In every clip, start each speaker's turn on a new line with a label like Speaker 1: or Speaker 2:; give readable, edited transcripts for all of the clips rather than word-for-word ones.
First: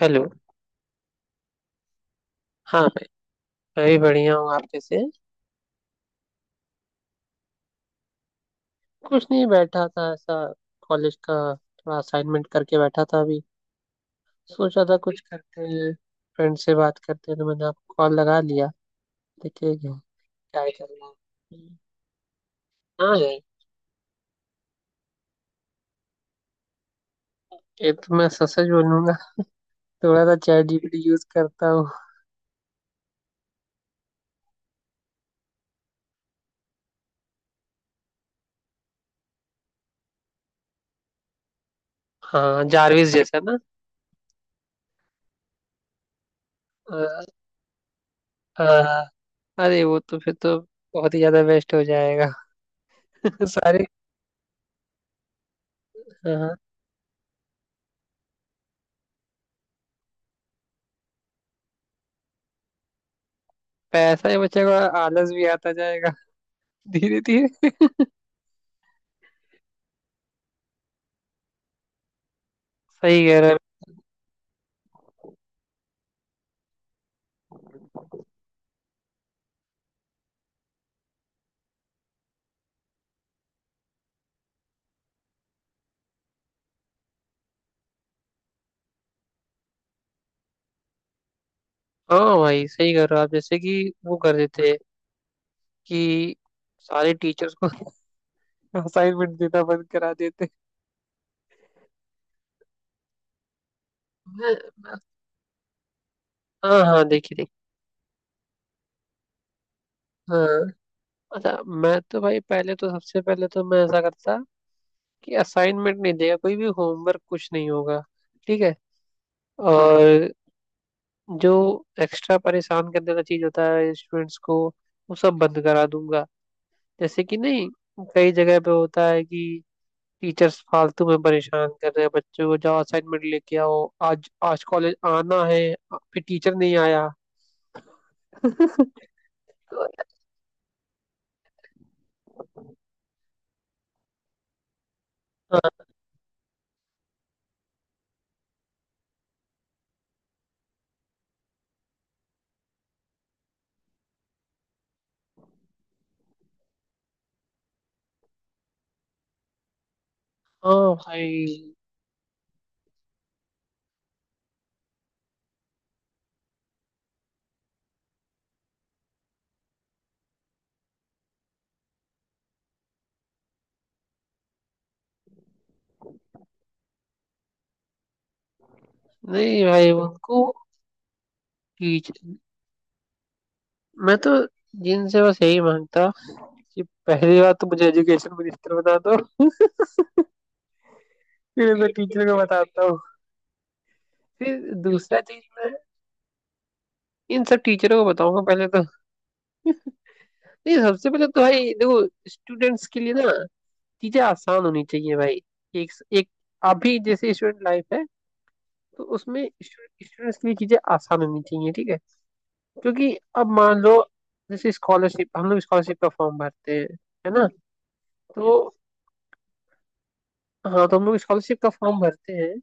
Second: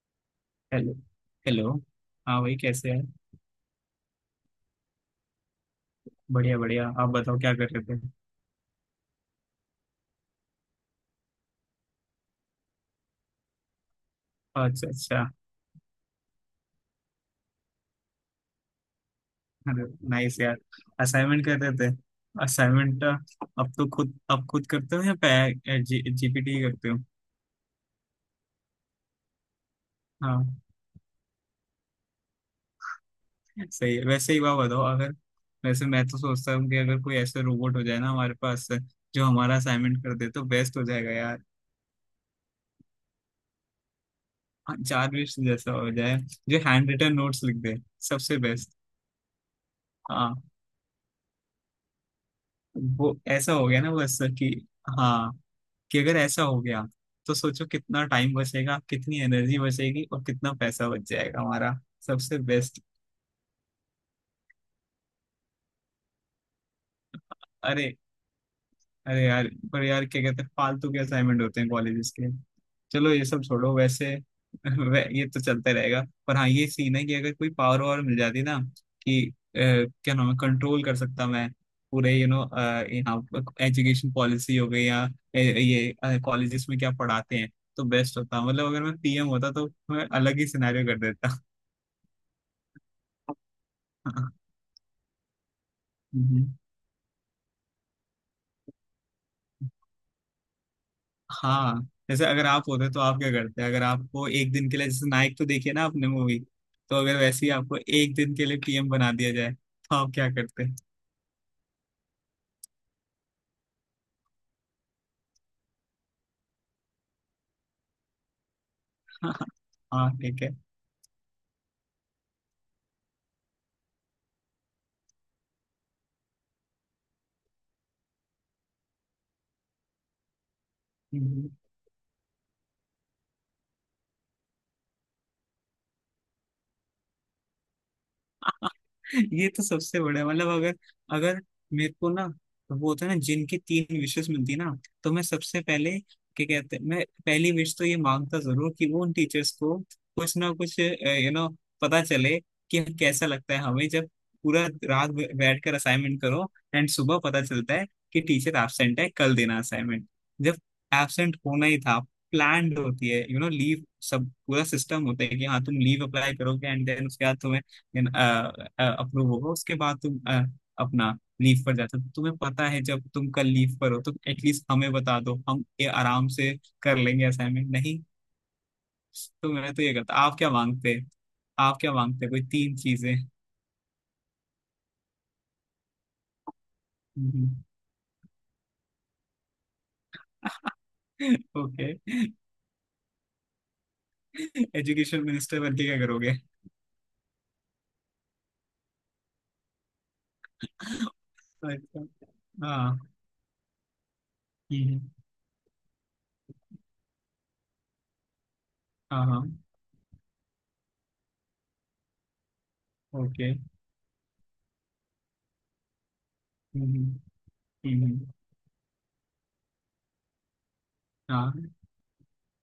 Speaker 1: Hello.
Speaker 2: Hello. Hello. हाँ भाई,
Speaker 1: हाँ,
Speaker 2: कैसे हैं?
Speaker 1: मैं भी बढ़िया हूँ। आप कैसे हैं?
Speaker 2: बढ़िया बढ़िया। आप बताओ क्या कर रहे थे?
Speaker 1: कुछ नहीं, बैठा था ऐसा। कॉलेज का थोड़ा असाइनमेंट करके बैठा था अभी। सोचा
Speaker 2: अच्छा
Speaker 1: था कुछ
Speaker 2: अच्छा।
Speaker 1: करते हैं, फ्रेंड से बात करते हैं, तो मैंने आपको कॉल लगा लिया। देखिए
Speaker 2: अरे
Speaker 1: क्या।
Speaker 2: नाइस यार।
Speaker 1: क्या ही करना है।
Speaker 2: असाइनमेंट कर रहे
Speaker 1: हम्म,
Speaker 2: थे? असाइनमेंट।
Speaker 1: हाँ यार।
Speaker 2: अब तो खुद करते हो या पे जीपीटी करते हो?
Speaker 1: ये तो मैं सच सच बोलूंगा, थोड़ा सा
Speaker 2: हाँ।
Speaker 1: चैट जीपीटी यूज करता हूँ।
Speaker 2: सही है। वैसे ही बात बताओ अगर। वैसे मैं तो सोचता हूँ कि अगर कोई ऐसा रोबोट हो जाए ना हमारे पास, जो हमारा असाइनमेंट कर दे तो बेस्ट हो जाएगा यार।
Speaker 1: हाँ, जारविस जैसा ना।
Speaker 2: चार्विश जैसा हो जाए, जो हैंड रिटन
Speaker 1: आ,
Speaker 2: नोट्स लिख दे। सबसे
Speaker 1: आ,
Speaker 2: बेस्ट।
Speaker 1: अरे वो तो फिर
Speaker 2: हाँ।
Speaker 1: तो बहुत ही ज्यादा वेस्ट हो जाएगा।
Speaker 2: वो ऐसा हो गया
Speaker 1: सारे।
Speaker 2: ना, बस कि हाँ, कि अगर ऐसा
Speaker 1: हाँ।
Speaker 2: हो गया, तो सोचो कितना टाइम बचेगा, कितनी एनर्जी बचेगी और कितना पैसा बच जाएगा हमारा। सबसे बेस्ट।
Speaker 1: पैसा ही बचेगा। आलस भी आता जाएगा धीरे धीरे।
Speaker 2: अरे अरे यार, पर यार क्या कहते हैं, फालतू के असाइनमेंट होते हैं कॉलेजेस के। चलो ये
Speaker 1: सही कह
Speaker 2: सब
Speaker 1: रहे हैं।
Speaker 2: छोड़ो वैसे। ये तो चलता रहेगा। पर हाँ, ये सीन है कि अगर कोई पावर वावर मिल जाती ना, कि क्या नाम है, कंट्रोल कर सकता मैं पूरे यहाँ, एजुकेशन पॉलिसी हो गई या ये कॉलेजेस में क्या पढ़ाते हैं। तो बेस्ट होता, मतलब अगर मैं पीएम होता तो मैं अलग ही सिनेरियो कर देता।
Speaker 1: हाँ भाई, सही कह रहे हो आप, जैसे कि वो कर देते हैं कि
Speaker 2: हम्म।
Speaker 1: सारे टीचर्स को असाइनमेंट देना बंद करा देते
Speaker 2: हाँ। जैसे अगर आप होते तो आप क्या करते, अगर आपको एक दिन के लिए,
Speaker 1: हैं।
Speaker 2: जैसे नायक, तो देखिए ना आपने मूवी।
Speaker 1: हाँ
Speaker 2: तो
Speaker 1: हाँ,
Speaker 2: अगर
Speaker 1: देखिए
Speaker 2: वैसे ही
Speaker 1: देखिए।
Speaker 2: आपको एक दिन के लिए पीएम बना दिया जाए तो आप क्या
Speaker 1: हाँ,
Speaker 2: करते?
Speaker 1: अच्छा, मैं तो भाई पहले तो, सबसे पहले तो मैं ऐसा करता कि असाइनमेंट नहीं देगा कोई भी, होमवर्क कुछ नहीं होगा, ठीक है।
Speaker 2: हाँ,
Speaker 1: और
Speaker 2: ठीक है।
Speaker 1: जो एक्स्ट्रा परेशान करने वाला चीज होता है स्टूडेंट्स को, वो सब बंद करा दूंगा। जैसे कि नहीं, कई जगह पे होता है कि टीचर्स फालतू में
Speaker 2: हम्म।
Speaker 1: परेशान कर रहे हैं बच्चों को, जाओ असाइनमेंट लेके आओ, आज आज कॉलेज आना है, फिर टीचर नहीं आया।
Speaker 2: ये तो सबसे बड़ा, मतलब अगर अगर मेरे को ना, वो होता है ना जिनकी तीन विशेष मिलती ना, तो मैं सबसे
Speaker 1: हाँ,
Speaker 2: पहले, क्या कहते हैं, मैं पहली विश तो ये मांगता जरूर कि वो उन टीचर्स को कुछ ना कुछ पता चले कि कैसा लगता है हमें जब पूरा रात बैठ कर असाइनमेंट करो, एंड सुबह पता चलता है कि टीचर एब्सेंट है, कल देना असाइनमेंट। जब
Speaker 1: हाँ
Speaker 2: एब्सेंट होना
Speaker 1: भाई।
Speaker 2: ही था, प्लान्ड होती है लीव, सब पूरा सिस्टम होता है, कि हाँ तुम लीव अप्लाई करोगे एंड देन उसके बाद तुम्हें, देन अप्रूव होगा, उसके बाद तुम अपना लीव पर जाते हो, तो तुम्हें पता है जब तुम कल लीव पर हो तो एटलीस्ट हमें बता दो, हम ये आराम से कर लेंगे, असाइनमेंट नहीं। तो
Speaker 1: नहीं
Speaker 2: मैं तो
Speaker 1: भाई,
Speaker 2: ये करता। आप
Speaker 1: उनको
Speaker 2: क्या मांगते? आप क्या
Speaker 1: टीच,
Speaker 2: मांगते कोई तीन चीजें?
Speaker 1: मैं तो जिनसे बस यही मांगता कि पहली बात तो मुझे एजुकेशन मिनिस्टर बना दो, फिर
Speaker 2: ओके।
Speaker 1: मैं टीचर को बताता हूँ। फिर दूसरा
Speaker 2: एजुकेशन
Speaker 1: चीज,
Speaker 2: मिनिस्टर
Speaker 1: मैं
Speaker 2: बन के क्या करोगे?
Speaker 1: इन सब टीचरों को बताऊंगा पहले तो। नहीं, सबसे पहले तो भाई देखो,
Speaker 2: अच्छा।
Speaker 1: स्टूडेंट्स
Speaker 2: हाँ।
Speaker 1: के लिए ना चीजें आसान होनी
Speaker 2: हम्म, हम्म।
Speaker 1: चाहिए भाई। एक एक अभी जैसे स्टूडेंट लाइफ है, तो
Speaker 2: हाँ हाँ।
Speaker 1: उसमें स्टूडेंट्स के लिए चीजें आसान होनी चाहिए, ठीक है। क्योंकि
Speaker 2: ओके।
Speaker 1: अब मान लो, जैसे स्कॉलरशिप, हम लोग स्कॉलरशिप का फॉर्म भरते
Speaker 2: हम्म,
Speaker 1: हैं,
Speaker 2: हम्म,
Speaker 1: है ना।
Speaker 2: हम्म, हम्म।
Speaker 1: तो हाँ, तो हम लोग स्कॉलरशिप का
Speaker 2: हाँ
Speaker 1: फॉर्म भरते हैं,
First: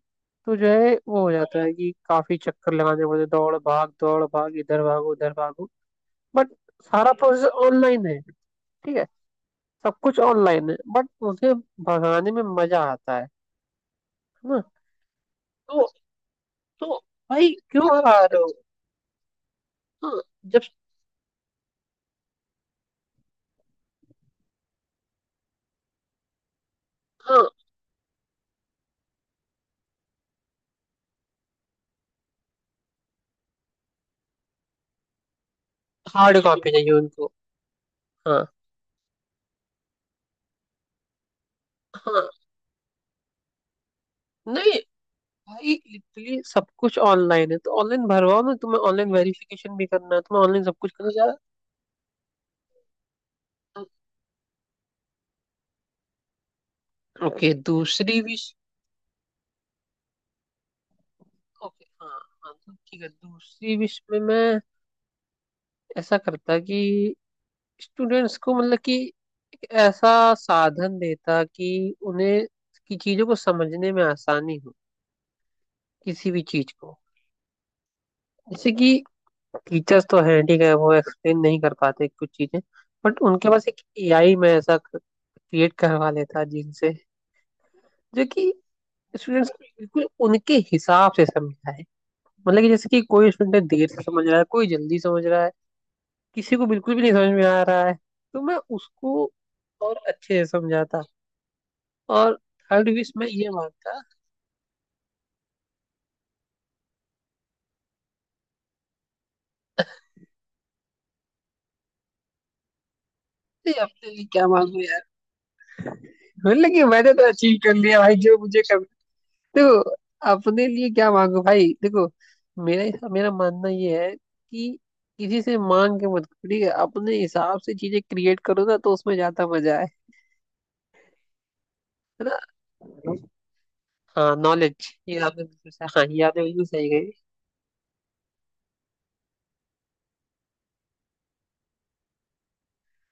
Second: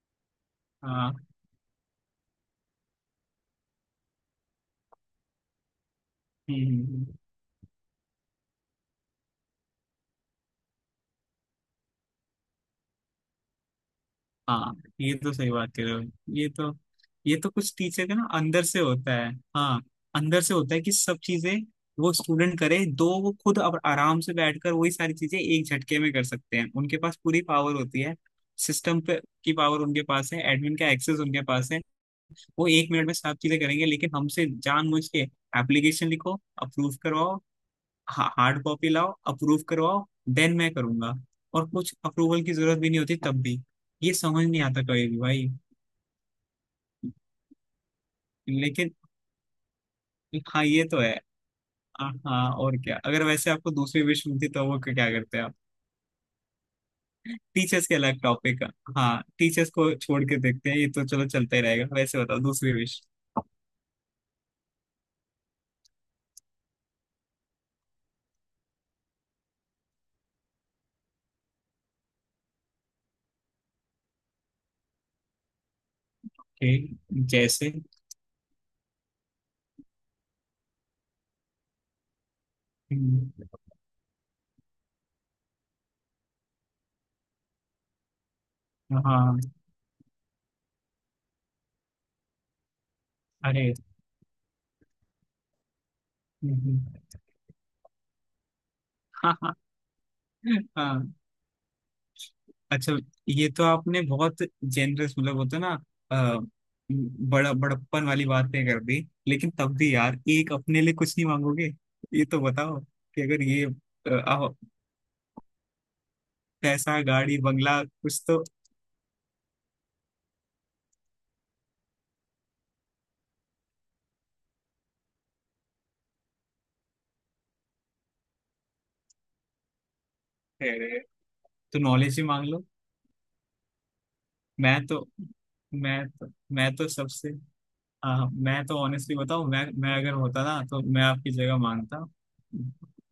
Speaker 1: तो जो है
Speaker 2: हाँ।
Speaker 1: वो हो जाता है कि काफी चक्कर लगाने पड़ते हैं, दौड़ भाग दौड़ भाग, इधर भागो उधर भागो। बट
Speaker 2: हम्म, हम्म, हम्म।
Speaker 1: सारा प्रोसेस ऑनलाइन है, ठीक है, सब कुछ ऑनलाइन है, बट उसे भगाने में मजा आता है ना।
Speaker 2: हाँ, ये तो सही बात कर
Speaker 1: तो
Speaker 2: रहे हो। ये तो
Speaker 1: तो
Speaker 2: ये
Speaker 1: भाई
Speaker 2: तो कुछ
Speaker 1: क्यों
Speaker 2: टीचर का
Speaker 1: हरा
Speaker 2: ना
Speaker 1: रहे हो?
Speaker 2: अंदर से होता है। हाँ।
Speaker 1: हाँ,
Speaker 2: अंदर से
Speaker 1: जब,
Speaker 2: होता है कि सब चीजें, वो स्टूडेंट करे, दो, वो खुद अब आराम से बैठकर वही सारी चीजें एक झटके में कर सकते हैं, उनके पास पूरी
Speaker 1: हाँ,
Speaker 2: पावर होती है सिस्टम पे। की पावर उनके पास है, एडमिन का एक्सेस उनके पास है। वो एक मिनट में सब चीजें करेंगे, लेकिन हमसे जानबूझ के एप्लीकेशन लिखो,
Speaker 1: हार्ड कॉपी चाहिए
Speaker 2: अप्रूव
Speaker 1: उनको।
Speaker 2: करवाओ,
Speaker 1: हाँ
Speaker 2: हार्ड कॉपी लाओ, अप्रूव करवाओ, देन मैं करूंगा। और कुछ
Speaker 1: हाँ।
Speaker 2: अप्रूवल की जरूरत भी नहीं होती तब भी। ये समझ नहीं
Speaker 1: नहीं
Speaker 2: आता कभी भी भाई।
Speaker 1: भाई, लिटरली सब कुछ ऑनलाइन है तो ऑनलाइन भरवाओ ना, तुम्हें
Speaker 2: लेकिन
Speaker 1: ऑनलाइन वेरिफिकेशन भी करना है, तुम्हें
Speaker 2: हाँ,
Speaker 1: ऑनलाइन सब
Speaker 2: ये
Speaker 1: कुछ
Speaker 2: तो
Speaker 1: करना
Speaker 2: है।
Speaker 1: ज्यादा।
Speaker 2: हाँ हाँ, और क्या? अगर वैसे आपको दूसरी विश मिलती तो वो क्या करते आप?
Speaker 1: ओके,
Speaker 2: टीचर्स के अलग
Speaker 1: दूसरी विश।
Speaker 2: टॉपिक, हाँ, टीचर्स को छोड़ के देखते हैं, ये तो चलो चलता ही
Speaker 1: ओके,
Speaker 2: रहेगा,
Speaker 1: हाँ।
Speaker 2: वैसे बताओ
Speaker 1: हाँ
Speaker 2: दूसरी
Speaker 1: तो ठीक
Speaker 2: विश।
Speaker 1: है, दूसरी विश में मैं ऐसा करता कि स्टूडेंट्स को, मतलब कि एक ऐसा साधन देता कि उन्हें की चीजों को समझने में आसानी हो, किसी भी चीज को।
Speaker 2: ठीक। जैसे।
Speaker 1: जैसे कि टीचर्स तो हैं, ठीक है, वो एक्सप्लेन नहीं कर पाते कुछ चीजें, बट
Speaker 2: हम्म।
Speaker 1: उनके पास एक एआई में ऐसा क्रिएट करवा लेता है जिनसे, जो कि
Speaker 2: हाँ।
Speaker 1: स्टूडेंट्स को बिल्कुल उनके हिसाब से समझाए। मतलब कि जैसे कि कोई स्टूडेंट
Speaker 2: अरे।
Speaker 1: देर से समझ रहा है, कोई जल्दी समझ रहा है, किसी को
Speaker 2: हम्म।
Speaker 1: बिल्कुल भी नहीं समझ में आ रहा है, तो मैं उसको
Speaker 2: हाँ हाँ
Speaker 1: और अच्छे से
Speaker 2: हाँ।
Speaker 1: समझाता। और थर्ड
Speaker 2: अच्छा।
Speaker 1: विश मैं ये
Speaker 2: ये तो
Speaker 1: मांगता
Speaker 2: आपने बहुत जेनरस, मतलब होता है ना, अ, बड़ा बड़प्पन वाली बातें कर दी। लेकिन तब भी यार, एक अपने लिए कुछ नहीं मांगोगे? ये तो बताओ। कि अगर ये
Speaker 1: कि अपने लिए क्या मांगू यार। मतलब कि
Speaker 2: पैसा,
Speaker 1: मैंने तो
Speaker 2: गाड़ी,
Speaker 1: अचीव कर
Speaker 2: बंगला,
Speaker 1: लिया भाई
Speaker 2: कुछ
Speaker 1: जो
Speaker 2: तो।
Speaker 1: मुझे। देखो, अपने लिए क्या मांगो भाई, देखो, मेरा मेरा मानना ये है कि किसी से मांग के मत करो, ठीक है, अपने हिसाब से चीजें क्रिएट करो ना तो उसमें ज्यादा मजा आए,
Speaker 2: है, तो नॉलेज ही
Speaker 1: है ना।
Speaker 2: मांग लो।
Speaker 1: हाँ,
Speaker 2: मैं
Speaker 1: नॉलेज,
Speaker 2: तो
Speaker 1: ये आपने बिल्कुल सही- हाँ,
Speaker 2: मैं
Speaker 1: ये
Speaker 2: तो
Speaker 1: आपने बिल्कुल
Speaker 2: मैं तो
Speaker 1: सही कही।
Speaker 2: सबसे, हाँ मैं तो ऑनेस्टली बताऊं, मैं अगर होता ना, तो मैं आपकी जगह मांगता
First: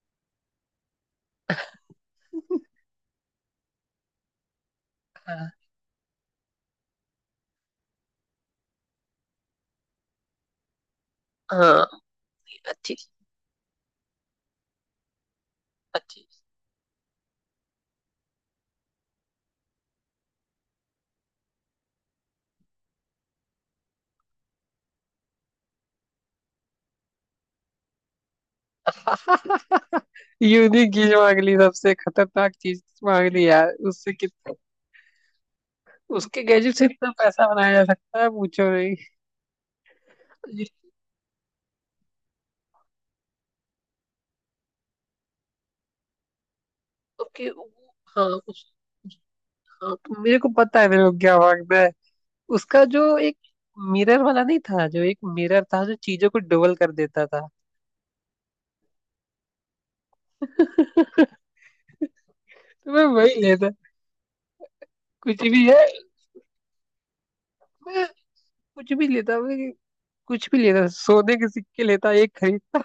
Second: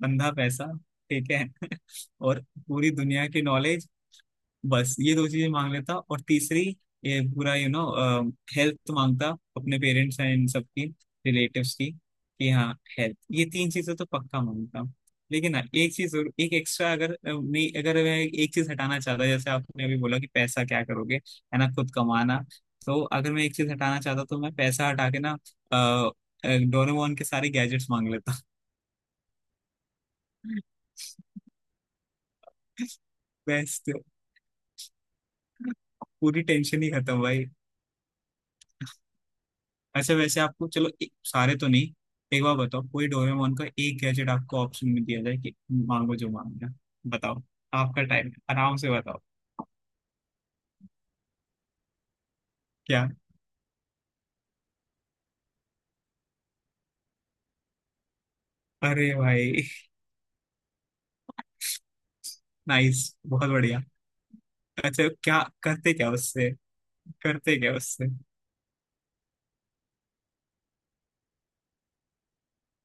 Speaker 2: बंधा पैसा, ठीक है। और पूरी दुनिया की नॉलेज। बस ये दो चीजें
Speaker 1: हाँ
Speaker 2: मांग लेता। और तीसरी ये पूरा हेल्थ मांगता, अपने पेरेंट्स एंड सबकी रिलेटिव्स
Speaker 1: हाँ,
Speaker 2: की, कि हाँ,
Speaker 1: अच्छी
Speaker 2: हेल्थ। ये तीन चीजें तो पक्का मांगता। लेकिन ना एक चीज
Speaker 1: अच्छी।
Speaker 2: जरूर, एक एक्स्ट्रा, अगर नहीं, अगर मैं एक चीज हटाना चाहता, जैसे आपने अभी बोला कि पैसा क्या करोगे, है ना, खुद कमाना। तो अगर मैं एक चीज हटाना चाहता तो मैं पैसा हटा के ना, डोरेमोन के सारे गैजेट्स मांग लेता।
Speaker 1: यूनिक चीज मांग ली, सबसे खतरनाक चीज मांग ली यार,
Speaker 2: बेस्ट।
Speaker 1: उससे कितना,
Speaker 2: पूरी
Speaker 1: उसके गैजेट
Speaker 2: टेंशन
Speaker 1: से
Speaker 2: ही
Speaker 1: इतना
Speaker 2: खत्म भाई।
Speaker 1: पैसा बनाया जा सकता है, पूछो नहीं।
Speaker 2: ऐसे वैसे आपको चलो एक, सारे तो नहीं, एक बार बताओ कोई डोरेमोन का एक गैजेट आपको ऑप्शन में दिया जाए कि मांगो जो मांगना है। बताओ।
Speaker 1: उसके,
Speaker 2: आपका
Speaker 1: हाँ,
Speaker 2: टाइम है,
Speaker 1: उस,
Speaker 2: आराम से बताओ।
Speaker 1: हाँ तो मेरे को पता है मेरे को क्या मांगना है। उसका
Speaker 2: क्या?
Speaker 1: जो, एक मिरर वाला नहीं था, जो एक मिरर था जो चीजों को डबल कर देता था,
Speaker 2: अरे भाई।
Speaker 1: तो
Speaker 2: नाइस।
Speaker 1: मैं वही
Speaker 2: बहुत
Speaker 1: लेता।
Speaker 2: बढ़िया। अच्छा, क्या
Speaker 1: कुछ भी है।
Speaker 2: करते क्या उससे? करते क्या
Speaker 1: मैं
Speaker 2: उससे?
Speaker 1: कुछ भी लेता, मैं कुछ भी लेता, सोने के सिक्के लेता, एक खरीदता,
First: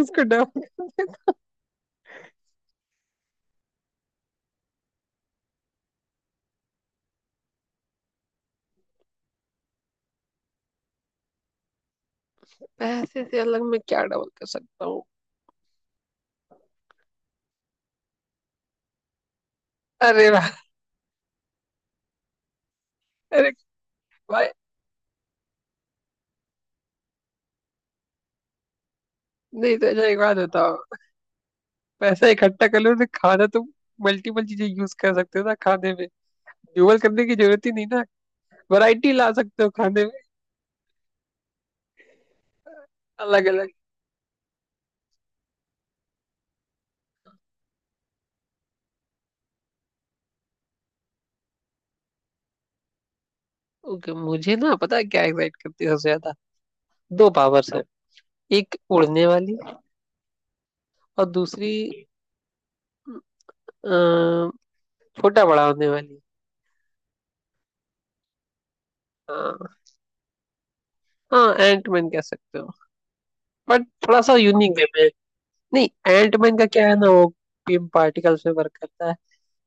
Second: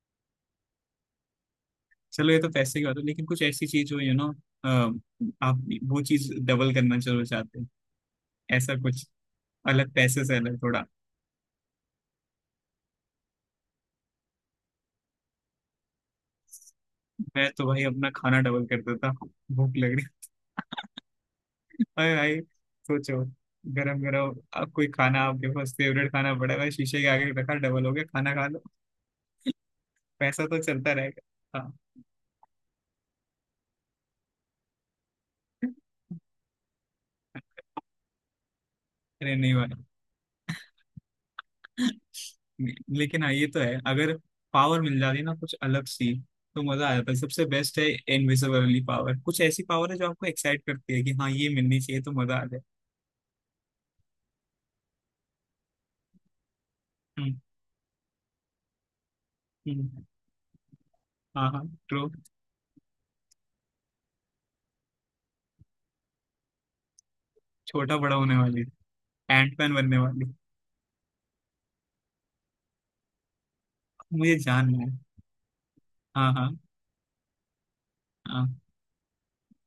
Speaker 1: उसको डबल।
Speaker 2: चलो ये तो पैसे की बात है, लेकिन कुछ ऐसी चीज हो आप वो चीज डबल करना चलो चाहते हैं, ऐसा कुछ अलग, पैसे से अलग, थोड़ा।
Speaker 1: पैसे से अलग मैं क्या डबल कर सकता हूँ?
Speaker 2: मैं तो भाई अपना खाना डबल कर देता। भूख लग रही।
Speaker 1: अरे भाई,
Speaker 2: अरे भाई, सोचो,
Speaker 1: अरे
Speaker 2: गरम गरम।
Speaker 1: भाई।
Speaker 2: अब कोई खाना आपके पास, फेवरेट खाना पड़ा है, शीशे के आगे रखा, डबल हो गया, खाना खा लो।
Speaker 1: नहीं तो अच्छा, एक बात
Speaker 2: पैसा तो
Speaker 1: बताओ,
Speaker 2: चलता रहेगा। हाँ।
Speaker 1: पैसा इकट्ठा कर लो तो खाना तो मल्टीपल चीजें यूज कर सकते हो ना खाने में, डबल करने की जरूरत ही नहीं ना, वैरायटी ला
Speaker 2: अरे नहीं
Speaker 1: सकते
Speaker 2: भाई।
Speaker 1: हो खाने में,
Speaker 2: लेकिन हाँ,
Speaker 1: अलग
Speaker 2: ये तो
Speaker 1: अलग।
Speaker 2: है अगर पावर मिल जाती ना कुछ अलग सी, तो मजा आ जाता है, सबसे बेस्ट है। इनविजिबिलिटी पावर, कुछ ऐसी पावर है जो आपको एक्साइट करती है कि हाँ ये मिलनी चाहिए तो मजा आ जाए।
Speaker 1: ओके, मुझे ना पता है क्या एक्साइट करती है सबसे ज्यादा। दो
Speaker 2: हम्म,
Speaker 1: पावर्स है एक उड़ने वाली
Speaker 2: हम्म।
Speaker 1: और
Speaker 2: हाँ हाँ
Speaker 1: दूसरी
Speaker 2: ट्रू।
Speaker 1: अ, छोटा बड़ा होने वाली।
Speaker 2: छोटा बड़ा होने वाली।
Speaker 1: हाँ।
Speaker 2: एंटमैन बनने वाली।
Speaker 1: हाँ, एंटमैन कह सकते हो, बट थोड़ा सा
Speaker 2: मुझे
Speaker 1: यूनिक
Speaker 2: जानना
Speaker 1: वे
Speaker 2: है।
Speaker 1: में है। नहीं,
Speaker 2: हाँ
Speaker 1: एंटमैन
Speaker 2: हाँ।
Speaker 1: का क्या है ना, वो बीम पार्टिकल्स में
Speaker 2: हाँ।
Speaker 1: वर्क करता है।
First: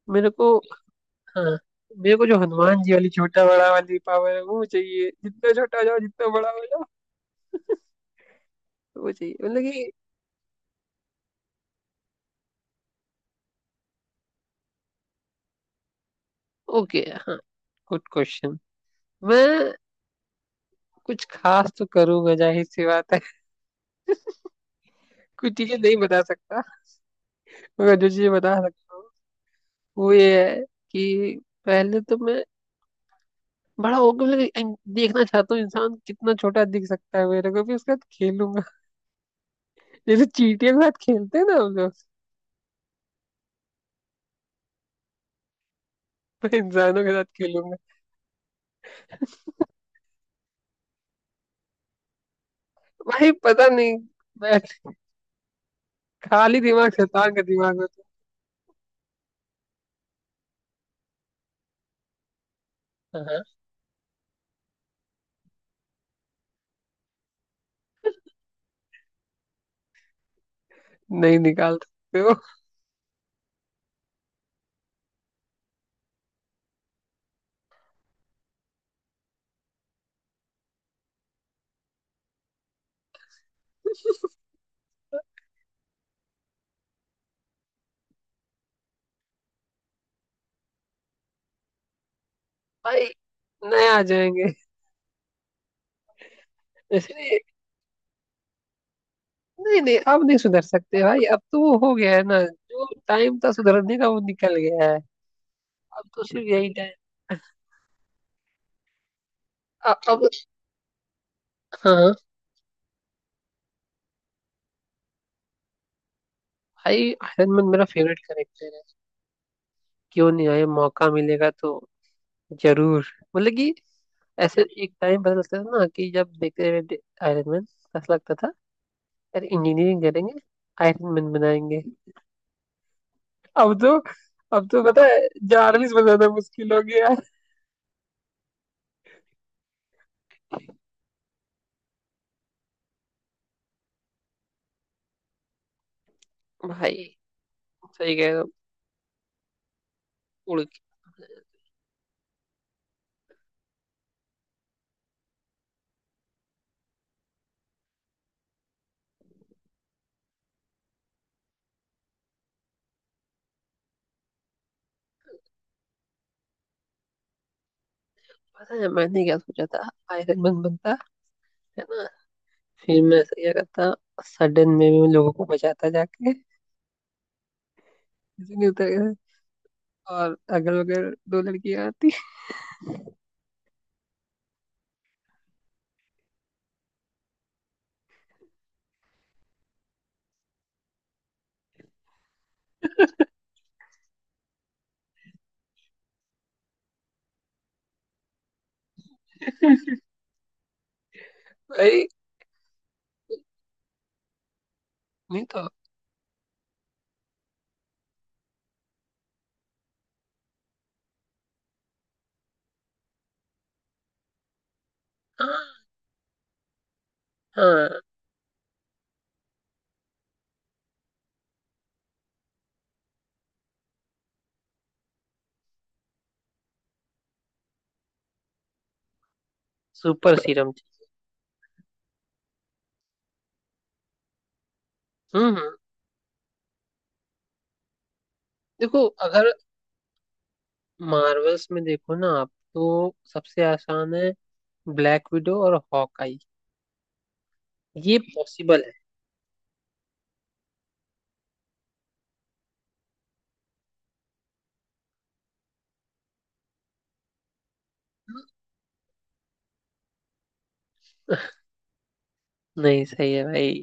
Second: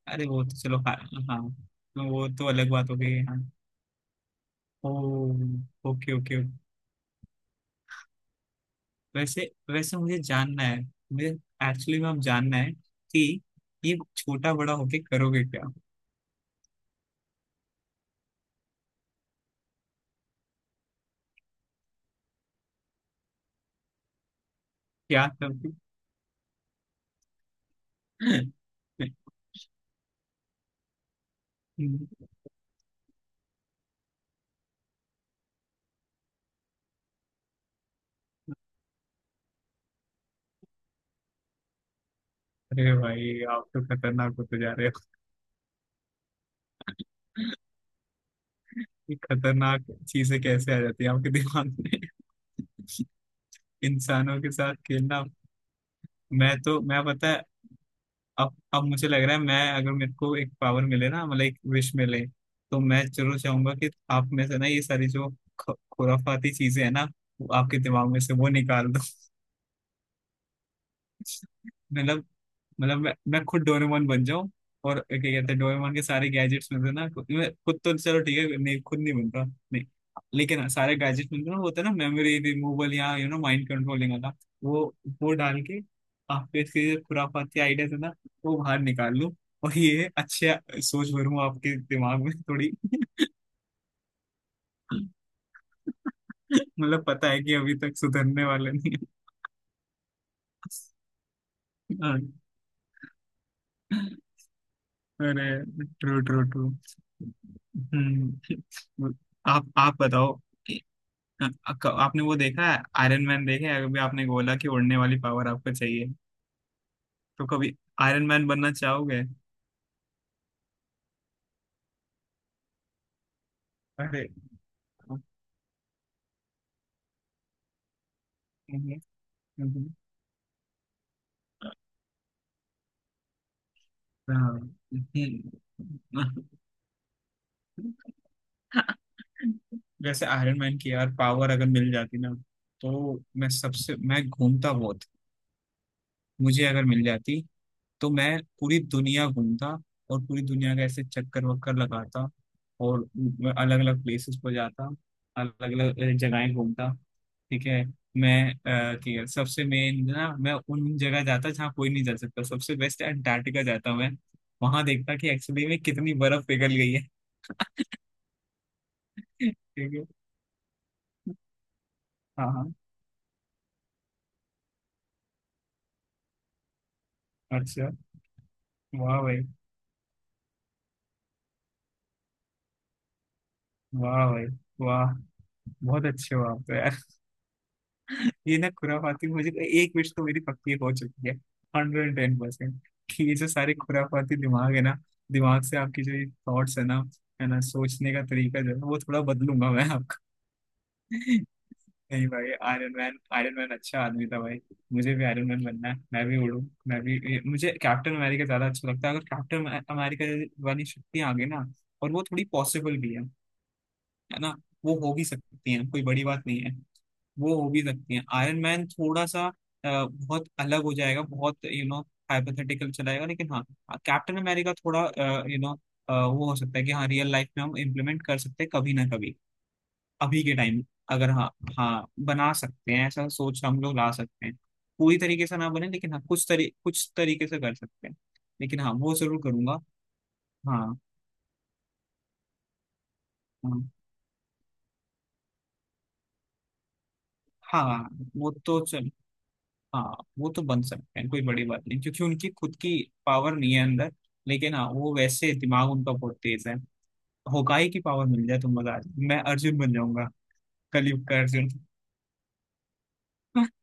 Speaker 2: अरे
Speaker 1: मेरे
Speaker 2: वो तो
Speaker 1: को,
Speaker 2: चलो, हाँ हाँ,
Speaker 1: हाँ,
Speaker 2: तो
Speaker 1: मेरे को
Speaker 2: वो
Speaker 1: जो
Speaker 2: तो अलग
Speaker 1: हनुमान
Speaker 2: बात
Speaker 1: जी
Speaker 2: हो
Speaker 1: वाली
Speaker 2: गई है हाँ।
Speaker 1: छोटा बड़ा वाली पावर है वो
Speaker 2: ओ,
Speaker 1: चाहिए, जितना छोटा हो जाओ
Speaker 2: ओके
Speaker 1: जितना
Speaker 2: ओके।
Speaker 1: बड़ा हो जाओ, वो चाहिए,
Speaker 2: वैसे
Speaker 1: मतलब कि।
Speaker 2: वैसे मुझे जानना है, मुझे एक्चुअली में अब जानना है, कि ये छोटा बड़ा होके करोगे क्या?
Speaker 1: ओके। हाँ, गुड क्वेश्चन। मैं कुछ खास तो करूंगा, जाहिर सी बात है।
Speaker 2: क्या
Speaker 1: कुछ
Speaker 2: करोगे?
Speaker 1: चीजें नहीं बता सकता, मगर जो चीजें बता सकता हूँ वो ये है कि पहले तो मैं बड़ा होकर मतलब देखना चाहता हूँ इंसान कितना छोटा दिख सकता है, मेरे को भी, उसके साथ खेलूंगा। जैसे चींटियों के साथ खेलते हैं ना हम लोग,
Speaker 2: अरे भाई, आप तो खतरनाक होते जा रहे हो।
Speaker 1: मैं इंसानों के साथ खेलूंगा।
Speaker 2: ये खतरनाक चीजें कैसे आ जाती है आपके दिमाग में?
Speaker 1: भाई पता नहीं,
Speaker 2: इंसानों के
Speaker 1: मैं
Speaker 2: साथ खेलना। मैं
Speaker 1: खाली
Speaker 2: तो
Speaker 1: दिमाग
Speaker 2: मैं पता
Speaker 1: शैतान का
Speaker 2: है,
Speaker 1: दिमाग होता
Speaker 2: अब मुझे लग रहा है, मैं अगर मेरे को एक पावर मिले ना, मतलब एक विश मिले, तो मैं
Speaker 1: है।
Speaker 2: जरूर
Speaker 1: हाँ।
Speaker 2: चाहूंगा कि आप में से ना ये सारी जो खुराफाती चीजें हैं ना, वो आपके दिमाग में से वो निकाल दो।
Speaker 1: नहीं निकाल सकते
Speaker 2: मतलब,
Speaker 1: हो
Speaker 2: मतलब मैं खुद डोरेमोन बन जाऊं, और क्या कहते हैं डोरेमोन के सारे गैजेट्स मिलते हैं ना, खुद मैं, खुद तो चलो ठीक है, नहीं खुद नहीं बनता, नहीं, लेकिन हाँ, सारे गैजेट्स मिलते हैं ना, वो होता है ना, मेमोरी रिमूवल या माइंड कंट्रोलिंग वाला, वो वो डाल के आपके इसके जो खुराफाती आइडियाज है ना, वो बाहर निकाल लूं और ये अच्छे सोच भरूं आपके दिमाग में थोड़ी।
Speaker 1: भाई, नए आ जाएंगे।
Speaker 2: मतलब पता
Speaker 1: इसलिए
Speaker 2: है कि अभी तक सुधरने वाला नहीं
Speaker 1: नहीं नहीं नहीं, अब नहीं सुधर सकते भाई, अब तो वो हो गया
Speaker 2: है।
Speaker 1: है ना, जो टाइम था सुधरने का
Speaker 2: हाँ।
Speaker 1: वो निकल गया है।
Speaker 2: अरे।
Speaker 1: अब
Speaker 2: ट्रू
Speaker 1: तो
Speaker 2: ट्रू
Speaker 1: सिर्फ
Speaker 2: ट्रू।
Speaker 1: यही टाइम।
Speaker 2: हम्म। आप
Speaker 1: अब।
Speaker 2: बताओ कि
Speaker 1: हाँ
Speaker 2: आपने वो देखा है, आयरन मैन देखा है? अभी आपने बोला कि उड़ने वाली पावर आपको चाहिए
Speaker 1: भाई,
Speaker 2: तो
Speaker 1: आयरन मैन
Speaker 2: कभी
Speaker 1: मेरा फेवरेट
Speaker 2: आयरन मैन बनना
Speaker 1: कैरेक्टर है।
Speaker 2: चाहोगे?
Speaker 1: क्यों नहीं, आए मौका मिलेगा तो जरूर, मतलब कि।
Speaker 2: अरे
Speaker 1: ऐसे एक
Speaker 2: हम्म,
Speaker 1: टाइम पता लगता था ना कि जब देखते रहे आयरन मैन, ऐसा लगता था यार
Speaker 2: हम्म,
Speaker 1: इंजीनियरिंग करेंगे, आयरन मैन बनाएंगे। अब तो
Speaker 2: हाँ।
Speaker 1: अब तो पता है जार्विस बनाना मुश्किल हो गया है।
Speaker 2: वैसे आयरन मैन की यार पावर अगर मिल जाती ना, तो मैं सबसे, मैं घूमता बहुत। मुझे अगर मिल
Speaker 1: भाई
Speaker 2: जाती तो
Speaker 1: सही कह रहे
Speaker 2: मैं
Speaker 1: हो,
Speaker 2: पूरी दुनिया घूमता और पूरी
Speaker 1: उड़
Speaker 2: दुनिया
Speaker 1: के।
Speaker 2: का ऐसे चक्कर वक्कर लगाता और अलग अलग प्लेसेस पर जाता, अलग अलग जगहें घूमता। ठीक है। मैं ठीक है, सबसे मेन ना, मैं उन जगह जाता जहाँ कोई नहीं जा सकता, सबसे बेस्ट अंटार्कटिका जाता मैं, वहां देखता कि एक्चुअली में कितनी बर्फ पिघल गई है।
Speaker 1: पता है मैंने क्या
Speaker 2: ठीक
Speaker 1: सोचा था?
Speaker 2: है।
Speaker 1: आयरन मैन बनता, है ना,
Speaker 2: हाँ हाँ।
Speaker 1: फिर मैं ऐसा क्या करता, सडन में मैं लोगों को बचाता जाके,
Speaker 2: अच्छा।
Speaker 1: ऐसे नहीं होता है।
Speaker 2: वाह भाई,
Speaker 1: और अगल बगल दो लड़कियां आती।
Speaker 2: वाह भाई, वाह, बहुत अच्छे हो आप तो यार। ये ना खुराफाती मुझे, एक विश तो मेरी पक्की हो चुकी है 110%, कि ये जो सारे खुराफाती दिमाग है ना, दिमाग से आपकी जो थॉट्स है ना, है ना, सोचने का तरीका जो है ना, वो थोड़ा बदलूंगा मैं आपका।
Speaker 1: अरे
Speaker 2: नहीं भाई, आयरन मैन, आयरन मैन अच्छा आदमी था भाई, मुझे भी
Speaker 1: नहीं
Speaker 2: आयरन मैन
Speaker 1: तो।
Speaker 2: बनना है, मैं भी उड़ूं। मैं भी मुझे कैप्टन अमेरिका ज्यादा अच्छा लगता है, अगर कैप्टन अमेरिका वाली शक्ति आ गई ना, और वो थोड़ी पॉसिबल भी है ना, वो हो भी सकती
Speaker 1: हाँ
Speaker 2: हैं, कोई बड़ी बात नहीं है, वो हो भी
Speaker 1: हाँ।
Speaker 2: सकती हैं। आयरन मैन थोड़ा सा बहुत अलग हो जाएगा, बहुत हाइपोथेटिकल चलाएगा, लेकिन हाँ, कैप्टन अमेरिका थोड़ा यू नो वो हो सकता है कि हाँ रियल लाइफ में हम इम्प्लीमेंट कर सकते हैं कभी ना कभी।
Speaker 1: सुपर
Speaker 2: अभी के
Speaker 1: सीरम।
Speaker 2: टाइम अगर, हाँ, हाँ, बना सकते हैं, ऐसा सोच हम लोग ला सकते हैं, पूरी
Speaker 1: हम्म
Speaker 2: तरीके से ना
Speaker 1: हम्म।
Speaker 2: बने, लेकिन हाँ, कुछ तरीके से कर सकते हैं। लेकिन हाँ
Speaker 1: देखो
Speaker 2: वो जरूर
Speaker 1: अगर
Speaker 2: करूंगा। हाँ
Speaker 1: मार्वल्स में देखो ना, आप तो सबसे
Speaker 2: हाँ
Speaker 1: आसान है ब्लैक विडो और हॉकआई,
Speaker 2: हाँ।
Speaker 1: ये
Speaker 2: वो तो
Speaker 1: पॉसिबल है।
Speaker 2: चल हाँ वो तो बन सकते हैं, कोई बड़ी बात नहीं, क्योंकि उनकी खुद की पावर नहीं है अंदर। लेकिन हाँ, वो वैसे दिमाग उनका बहुत तेज है। होकाई की पावर मिल जाए तो मजा आ जाए, मैं अर्जुन बन जाऊंगा, कलयुग का अर्जुन।
Speaker 1: नहीं, सही है भाई,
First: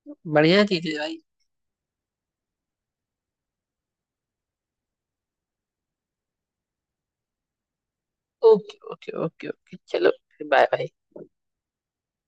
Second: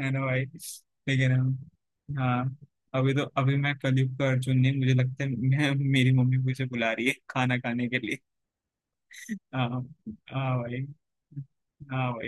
Speaker 2: है ना भाई?
Speaker 1: बढ़िया चीज है भाई।
Speaker 2: लेकिन हाँ, अभी तो अभी मैं कलयुग का अर्जुन नहीं, मुझे लगता है मैं, मेरी मम्मी मुझे बुला रही है खाना खाने के लिए।
Speaker 1: ओके ओके ओके
Speaker 2: हाँ।
Speaker 1: ओके चलो।
Speaker 2: हाँ
Speaker 1: बाय
Speaker 2: भाई।
Speaker 1: बाय।
Speaker 2: हाँ भाई।